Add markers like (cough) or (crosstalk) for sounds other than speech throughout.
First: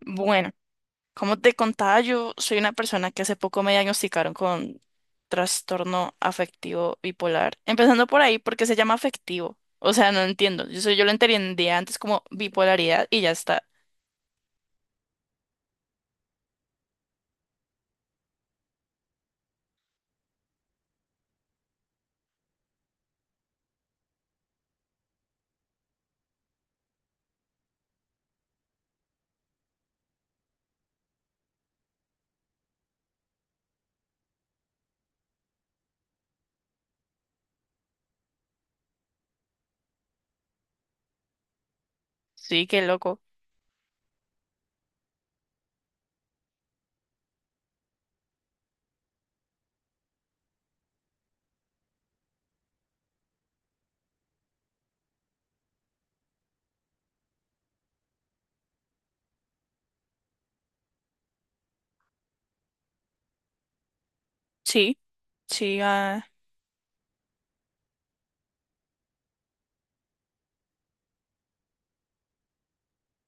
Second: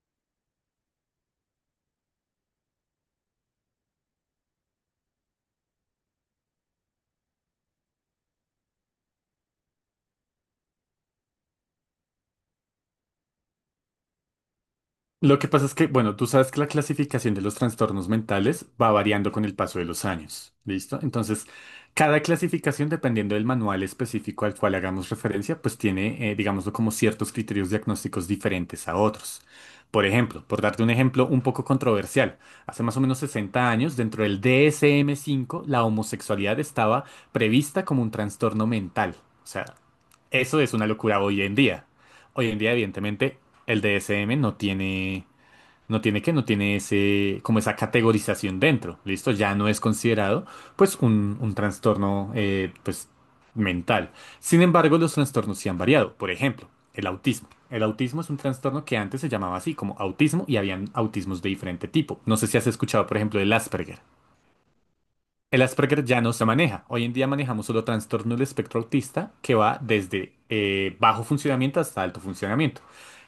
Bueno, como te contaba, yo soy una persona que hace poco me diagnosticaron con trastorno afectivo bipolar. Empezando por ahí, porque se llama afectivo? O sea, no entiendo. Yo, yo lo entendía antes como bipolaridad y ya está. Lo que pasa es que, bueno, tú sabes que la clasificación de los trastornos mentales va variando con el paso de los años, ¿listo? Entonces, cada clasificación, dependiendo del manual específico al cual hagamos referencia, pues tiene, digámoslo, como ciertos criterios diagnósticos diferentes a otros. Por ejemplo, por darte un ejemplo un poco controversial, hace más o menos 60 años, dentro del DSM-5 la homosexualidad estaba prevista como un trastorno mental. O sea, eso es una locura hoy en día. Hoy en Sí, día, qué loco. evidentemente, el DSM no tiene ese, como esa categorización dentro, ¿listo? Ya no es considerado, pues, un trastorno, pues, mental. Sin embargo, los trastornos sí han variado. Por ejemplo, el autismo. El autismo es un trastorno que antes se llamaba así, como autismo, y habían autismos de diferente tipo. No sé si has escuchado, por ejemplo, del Asperger. Sí, El sí, Asperger ya no se maneja. Hoy en día manejamos solo trastorno del espectro autista que va desde bajo funcionamiento hasta alto funcionamiento.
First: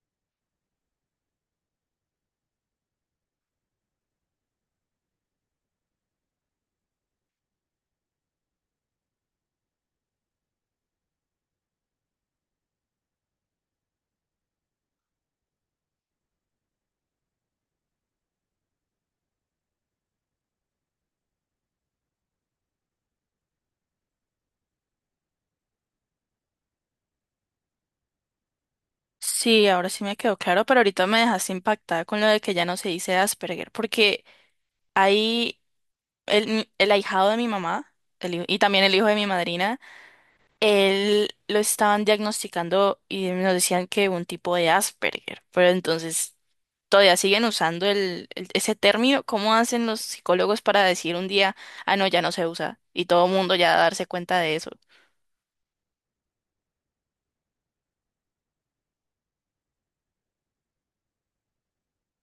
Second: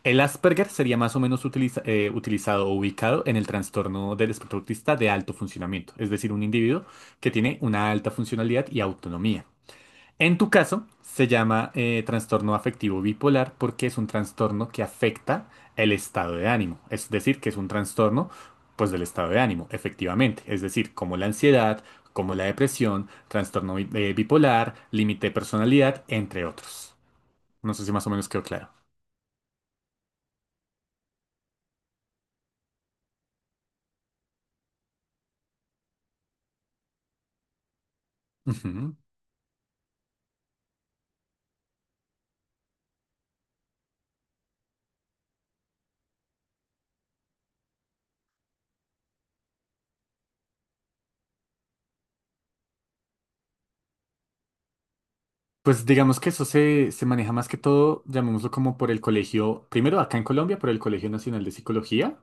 El Asperger sería más o menos utilizado o ubicado en el trastorno del espectro autista de alto funcionamiento, es decir, un individuo que tiene una alta funcionalidad y autonomía. En tu caso, se llama trastorno afectivo bipolar porque es un trastorno que afecta el estado de ánimo. Es decir, que es un trastorno, pues, del estado de ánimo, efectivamente. Es decir, como la ansiedad, como la depresión, trastorno bipolar, límite de personalidad, entre otros. No sé si más o menos quedó claro. sí, ahora sí me quedó claro, pero ahorita me dejaste impactada con lo de que ya no se dice Asperger, porque ahí el ahijado de mi mamá, y también el Ujú. hijo de mi madrina, él lo estaban diagnosticando y nos decían que un tipo de Asperger, pero entonces todavía siguen usando ese término. ¿Cómo hacen los psicólogos para decir un día, ah, no, ya no se usa? Y todo el mundo ya darse cuenta de eso. Pues digamos que eso se maneja más que todo, llamémoslo como por el colegio, primero acá en Colombia, por el Colegio Nacional de Psicología.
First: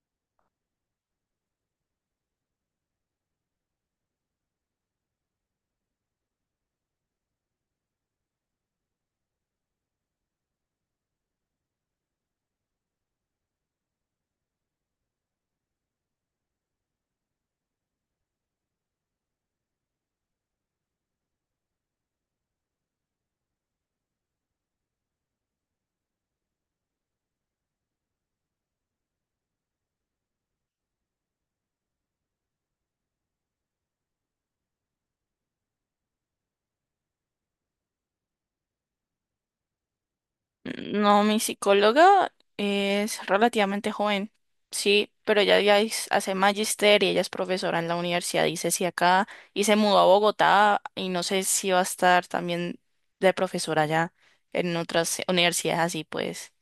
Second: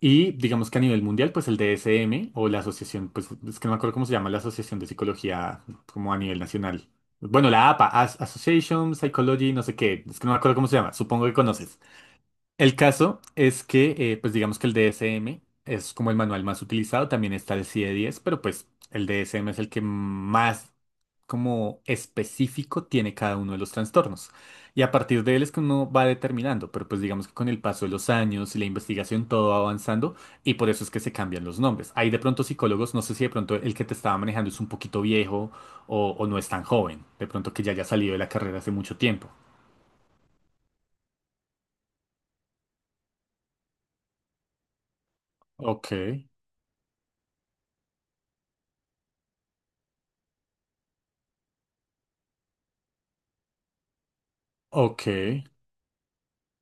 Y digamos que a nivel mundial, pues el DSM o la asociación, pues es que no me acuerdo cómo se llama la Asociación de Psicología como a nivel nacional. Bueno, la APA, Association Psychology, no sé qué, es que no me acuerdo cómo se llama, supongo que conoces. El caso es que, pues digamos que el DSM es como el manual más utilizado, también está el CIE-10, pero pues el DSM es el que más como específico tiene cada uno de los trastornos. Y a partir de él es que uno va determinando, pero pues digamos que con el paso de los años y la investigación todo va avanzando y por eso es que se cambian los nombres. Hay de pronto psicólogos, no sé si de pronto el que te estaba manejando es un poquito viejo o no es tan joven, de pronto que ya haya salido de la carrera hace mucho tiempo. No, mi psicóloga es relativamente joven, sí, pero Ok, hace magister y ella es profesora en la universidad, dice si acá, y se mudó a Bogotá y no sé si va a estar también de profesora ya en otras ok. universidades así, pues,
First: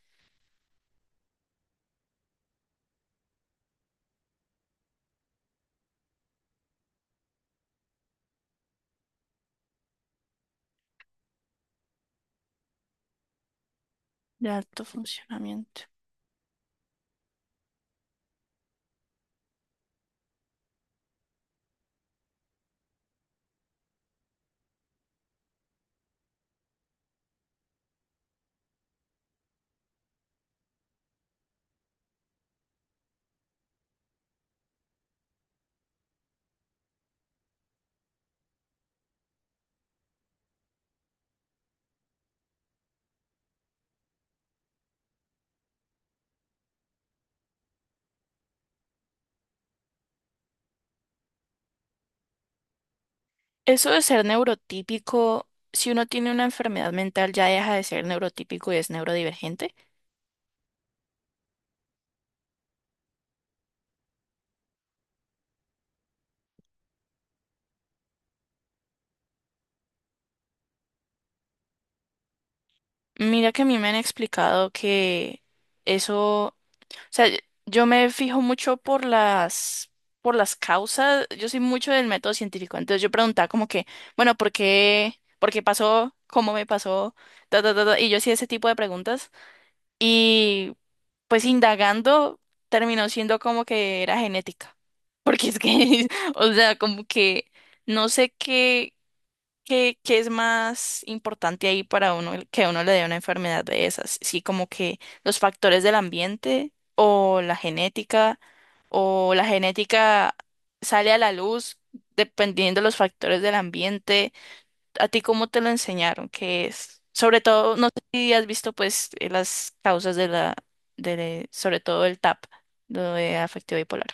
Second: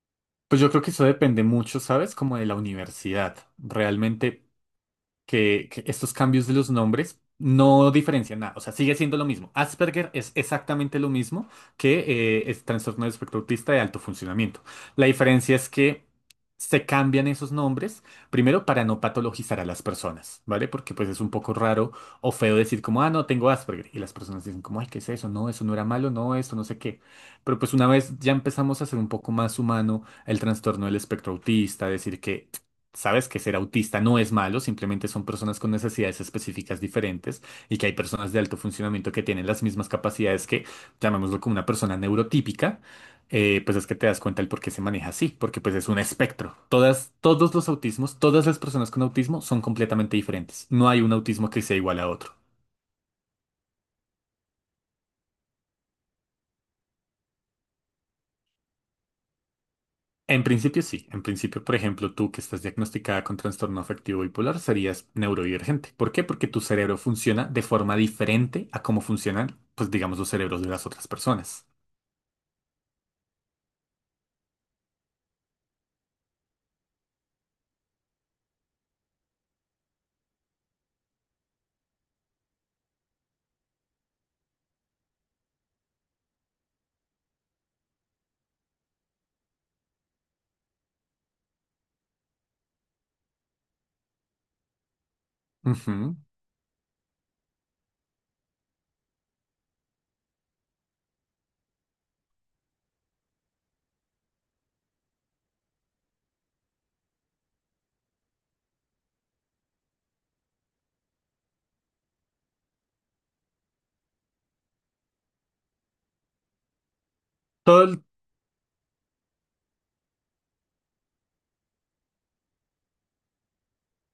Pues yo creo que eso depende mucho, ¿sabes? Como de la universidad. Realmente, que estos cambios de los nombres no diferencian nada. O sea, sigue siendo lo mismo. Asperger es exactamente lo mismo que es trastorno del espectro autista de alto de funcionamiento. alto La diferencia es funcionamiento. que se cambian esos nombres, primero para no patologizar a las personas, ¿vale? Porque pues es un poco raro o feo decir como, ah, no, tengo Asperger. Y las personas dicen como, ay, ¿qué es eso? No, eso no era malo, no, esto no sé qué. Pero pues una vez ya empezamos a hacer un poco más humano el trastorno del espectro autista, decir que sabes que ser autista no es malo, simplemente son personas con necesidades específicas diferentes y que hay personas de alto funcionamiento que tienen las mismas capacidades que, llamémoslo como una persona neurotípica, pues es que te das cuenta el por qué se maneja así, porque pues es un espectro. Todos los autismos, todas las personas con autismo son completamente diferentes. No hay un autismo que sea igual a otro. Eso de ser neurotípico, si uno tiene una enfermedad mental ya deja de ser neurotípico y es neurodivergente. En principio sí. En principio, por ejemplo, tú que estás diagnosticada con trastorno afectivo bipolar serías neurodivergente. ¿Por qué? Porque tu cerebro funciona de forma diferente a cómo funcionan, pues digamos, los cerebros de las otras personas. Mira que a mí me han explicado que eso... sea, yo yo me fijo mucho por las causas. Yo soy mucho del método científico. Entonces yo preguntaba como que, bueno, ¿por qué? ¿Por qué pasó? ¿Cómo me pasó? Ta, ta, ta, ta, y yo hacía ese tipo de preguntas. Y pues indagando, terminó siendo como que era genética. (laughs) Porque es que, Ujú. (laughs) o sea, como que no sé qué. ¿Qué, qué es más importante ahí para uno que a uno le dé una enfermedad de esas? Sí, como que los factores del ambiente o la genética, o la genética sale a la luz dependiendo de los factores del ambiente. ¿A ti cómo te lo enseñaron? ¿Qué es? Sobre todo, Todo no sé el- si has visto las causas de sobre todo el TAP, lo de afectivo bipolar.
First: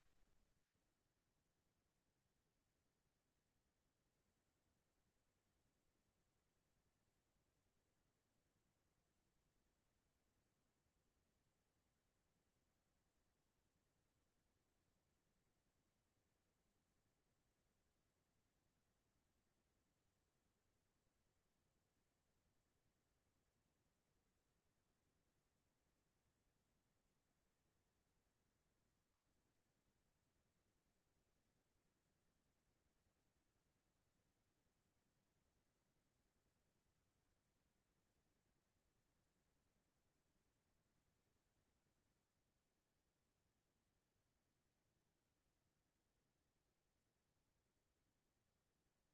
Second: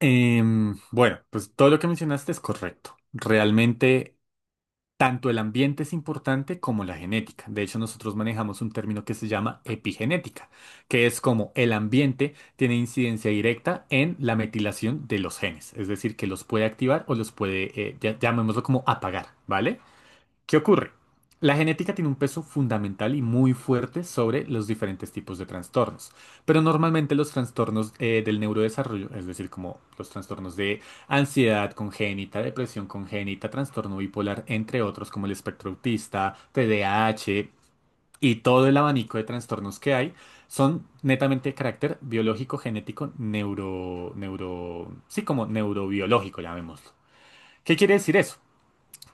bueno, pues todo lo que mencionaste es correcto. Realmente, tanto el ambiente es importante como la genética. De hecho, nosotros manejamos un término que se llama epigenética, que es como el ambiente tiene incidencia directa en la metilación de los genes, es decir, que los puede activar o los puede, llamémoslo como apagar, ¿vale? ¿Qué ocurre? La genética tiene un peso fundamental y muy fuerte sobre los diferentes tipos de trastornos, pero normalmente los trastornos del neurodesarrollo, es decir, como los trastornos de ansiedad congénita, depresión congénita, trastorno bipolar, entre otros como el espectro autista, TDAH y todo el abanico de trastornos que hay, son netamente de carácter biológico, genético, sí, como neurobiológico, llamémoslo. ¿Qué quiere decir eso?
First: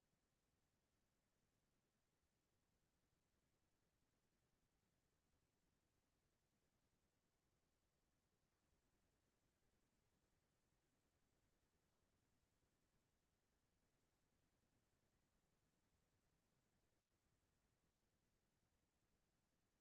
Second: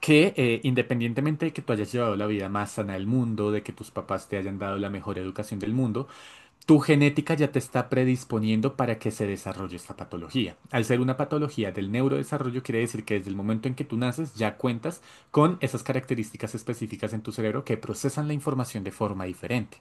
Que independientemente de que tú hayas llevado la vida más sana del mundo, de que tus papás te hayan dado la mejor educación del mundo, tu genética ya te está predisponiendo para que se desarrolle esta patología. Al ser una patología del neurodesarrollo, quiere decir que desde el momento en que tú naces ya cuentas con esas características específicas en tu cerebro que procesan la información de forma diferente.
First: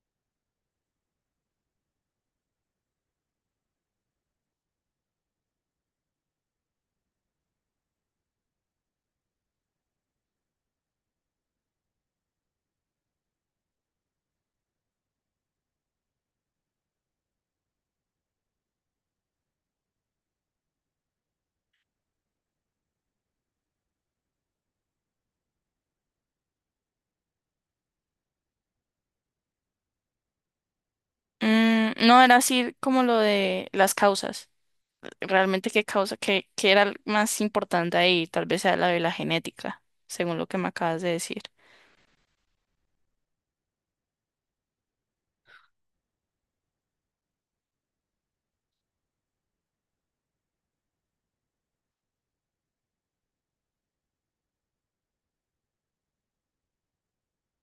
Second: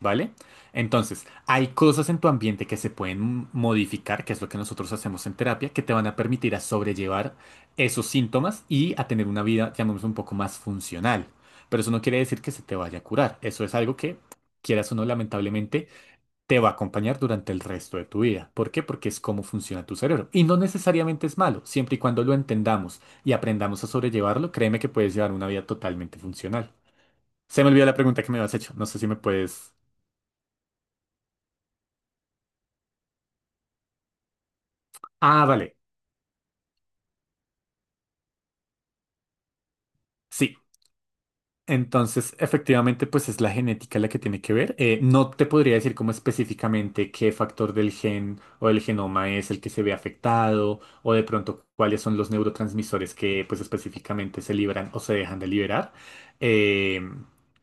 ¿Vale? Entonces, hay cosas en tu ambiente que se pueden modificar, que es lo que nosotros hacemos en terapia, que te van a permitir a sobrellevar esos síntomas y a tener una vida, llamemos, un poco más funcional. Pero eso no quiere decir que se te vaya a curar. Eso es algo que, quieras o no, lamentablemente, te va a acompañar durante el resto de tu vida. ¿Por qué? Porque es cómo funciona tu cerebro. Y no necesariamente es malo. Siempre y cuando lo entendamos y aprendamos a sobrellevarlo, créeme que puedes llevar una vida totalmente funcional. Se me olvidó la pregunta que me habías hecho. No sé si me puedes... Mm, no, era así como lo de las causas. Ah, Realmente vale. qué causa, qué era el más importante ahí, tal vez sea la de la genética, según lo Sí, que me acabas de decir. entonces efectivamente pues es la genética la que tiene que ver. No te podría decir como específicamente qué factor del gen o del genoma es el que se ve afectado o de pronto cuáles son los neurotransmisores que pues específicamente se liberan o se dejan de liberar. Eh,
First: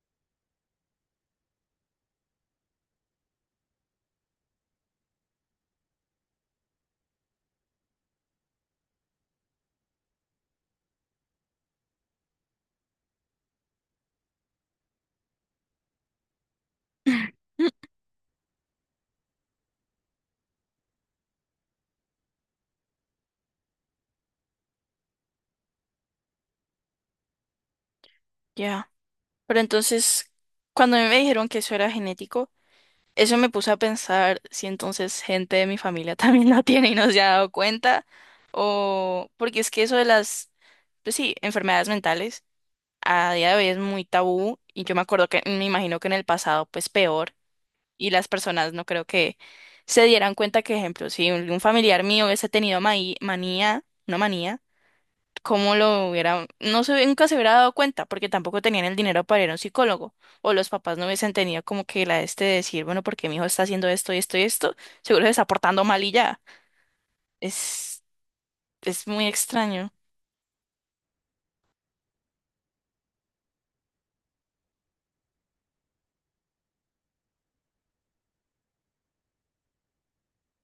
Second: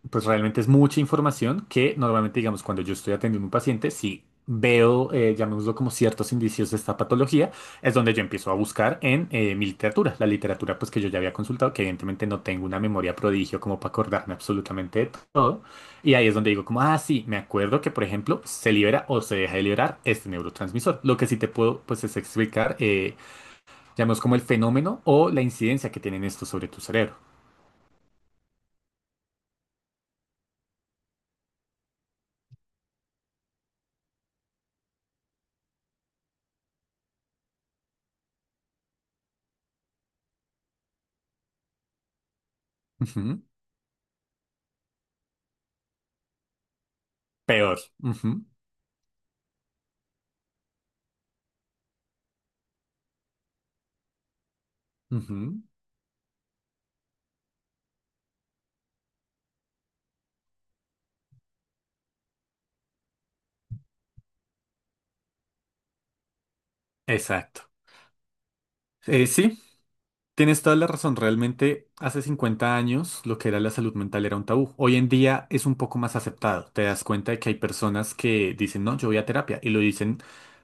pues realmente es mucha información que normalmente digamos cuando yo estoy atendiendo a un paciente, si veo, llamémoslo como ciertos indicios de esta patología, es donde yo empiezo a buscar en mi literatura, la literatura pues que yo ya había consultado, que evidentemente no tengo una memoria prodigio como para acordarme absolutamente de todo. Y ahí es donde digo como, ah, sí, me Mm, acuerdo que por ejemplo se libera o se deja de liberar este neurotransmisor. Lo que sí te puedo pues es explicar, llamemos como el fenómeno o la incidencia que tienen estos sobre tu cerebro. ya. Pero entonces, cuando a mí me dijeron que eso era genético, eso me puso a pensar si entonces gente de mi familia (laughs) también lo tiene y no se ha dado cuenta, o porque es que eso de las, pues sí, enfermedades mentales a Ujú. día de hoy es muy tabú, y yo me acuerdo que me imagino que en el pasado pues peor. Peor. Y las Ujú. personas no creo que se dieran cuenta que, ejemplo, si un familiar mío hubiese tenido manía, una manía, Ujú. cómo lo hubiera, no se, nunca se hubiera dado cuenta porque tampoco tenían el dinero para ir a un psicólogo, o los papás no hubiesen tenido como que la este de decir, bueno, porque mi hijo está haciendo esto y esto y esto? Seguro se está portando mal y ya. Exacto. Es, es muy Sí, extraño. tienes toda la razón, realmente hace 50 años lo que era la salud mental era un tabú. Hoy en día es un poco más aceptado. Te das cuenta de que hay personas que dicen, no, yo voy a terapia y lo dicen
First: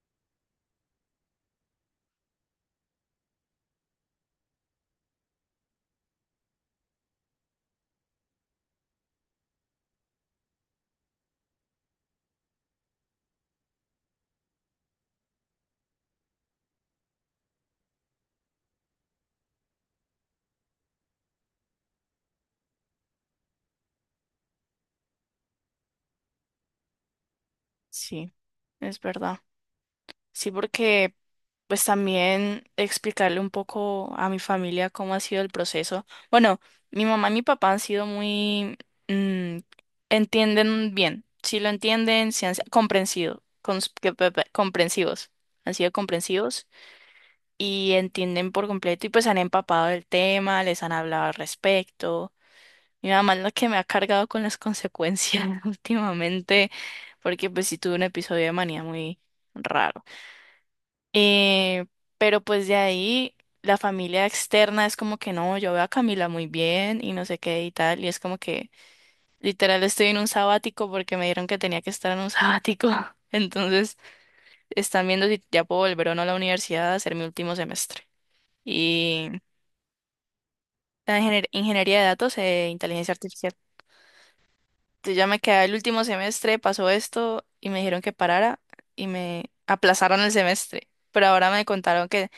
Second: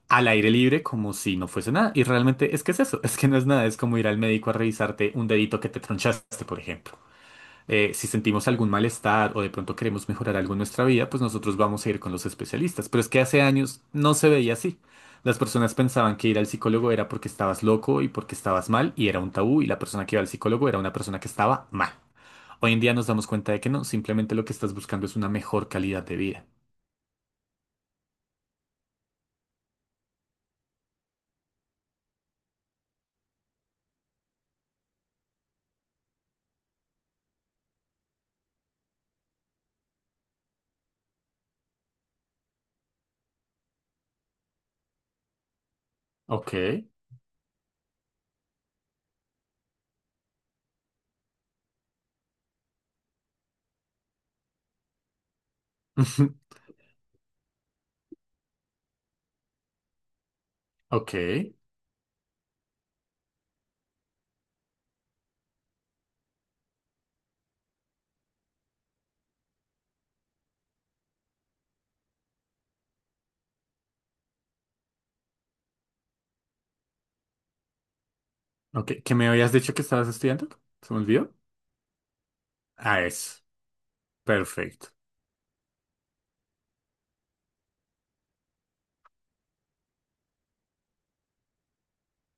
al aire libre como si no fuese nada. Y realmente es que es eso, (laughs) es que no es nada, es como ir al médico a revisarte un dedito que te tronchaste, por ejemplo. Si sentimos algún malestar o de pronto queremos mejorar algo en nuestra vida, pues nosotros vamos a ir con los especialistas. Pero es que hace años no se veía así. Las personas pensaban que ir al psicólogo era porque estabas loco y porque estabas mal y era un tabú y la persona que iba al psicólogo era una persona que estaba mal. Hoy en día nos damos cuenta de que no, simplemente lo que estás buscando es una mejor calidad de vida. Sí, es verdad. Sí, porque pues también explicarle un poco a mi familia cómo ha sido el proceso. Bueno, mi mamá y mi papá han sido muy... mm, entienden bien, sí lo entienden, sí han sido comprensido, comprensivos, han sido Ok, comprensivos y entienden por completo y pues han empapado del tema, les han hablado al respecto. Mi mamá es la que me ha cargado con las consecuencias (laughs) (laughs) últimamente, porque pues sí tuve un episodio de manía muy raro. ok, Eh, pero pues de ahí la familia externa es como que no, yo veo a Camila muy bien y no sé qué y tal. Y es como que literal estoy en un sabático porque me dijeron que tenía que estar en un sabático. (laughs) Entonces están viendo si ya puedo volver o no a la universidad a hacer mi último semestre. ok. ¿Qué me Y habías dicho que estabas estudiando? ¿Se me olvidó? Ingeniería de datos e Ah, inteligencia eso. artificial. Perfecto. Entonces ya me quedé el último semestre, pasó esto y me dijeron que parara y me aplazaron el semestre. Pero ahora me contaron que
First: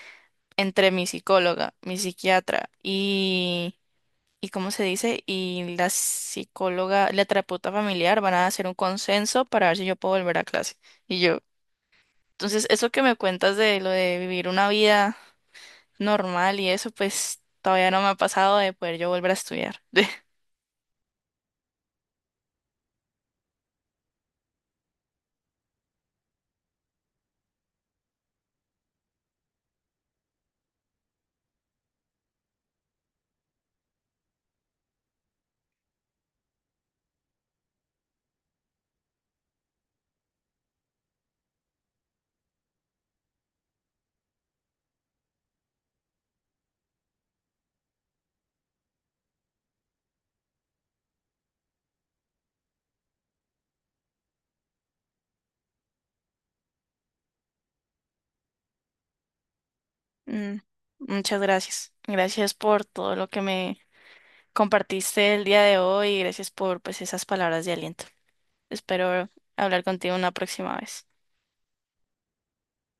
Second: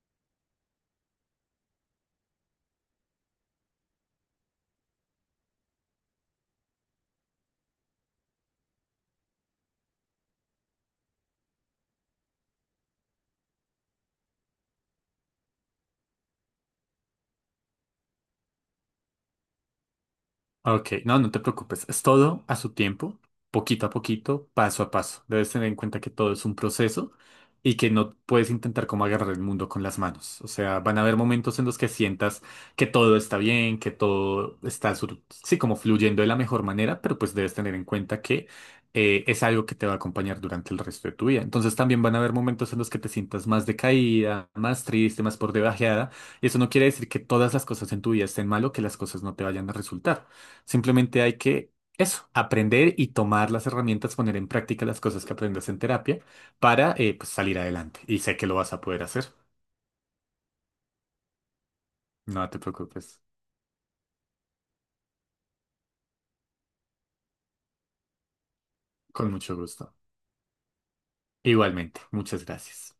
entre mi psicóloga, mi psiquiatra y ¿cómo se dice? Y la psicóloga, la terapeuta familiar van a hacer un consenso para ver si yo puedo volver a clase. Y yo, entonces, eso que me cuentas de lo de vivir una vida normal y eso, pues todavía no me ha pasado de poder yo volver a estudiar. (laughs) Ok, no, no te preocupes. Es todo a su tiempo, poquito a poquito, paso a paso. Debes tener en cuenta que todo es un proceso y que no puedes intentar como agarrar el mundo con las manos. O sea, van a haber momentos en los que sientas que todo está bien, que todo está, sí, como fluyendo de la mejor manera, pero pues debes tener en cuenta que es algo que te va a acompañar durante el resto de tu vida. Entonces también van a haber momentos en los que te sientas más decaída, más triste, más por debajeada. Y eso no quiere decir que todas las cosas en tu vida estén mal o que las cosas no te vayan a resultar. Simplemente hay que eso, aprender y tomar las herramientas, poner en práctica las cosas que aprendas en terapia para pues salir adelante. Y sé que lo vas a poder hacer. Mm, muchas gracias. No Gracias te por todo preocupes. lo que me compartiste el día de hoy y gracias por pues esas palabras de aliento. Espero Con mucho hablar gusto. contigo una próxima vez. Igualmente. Muchas gracias.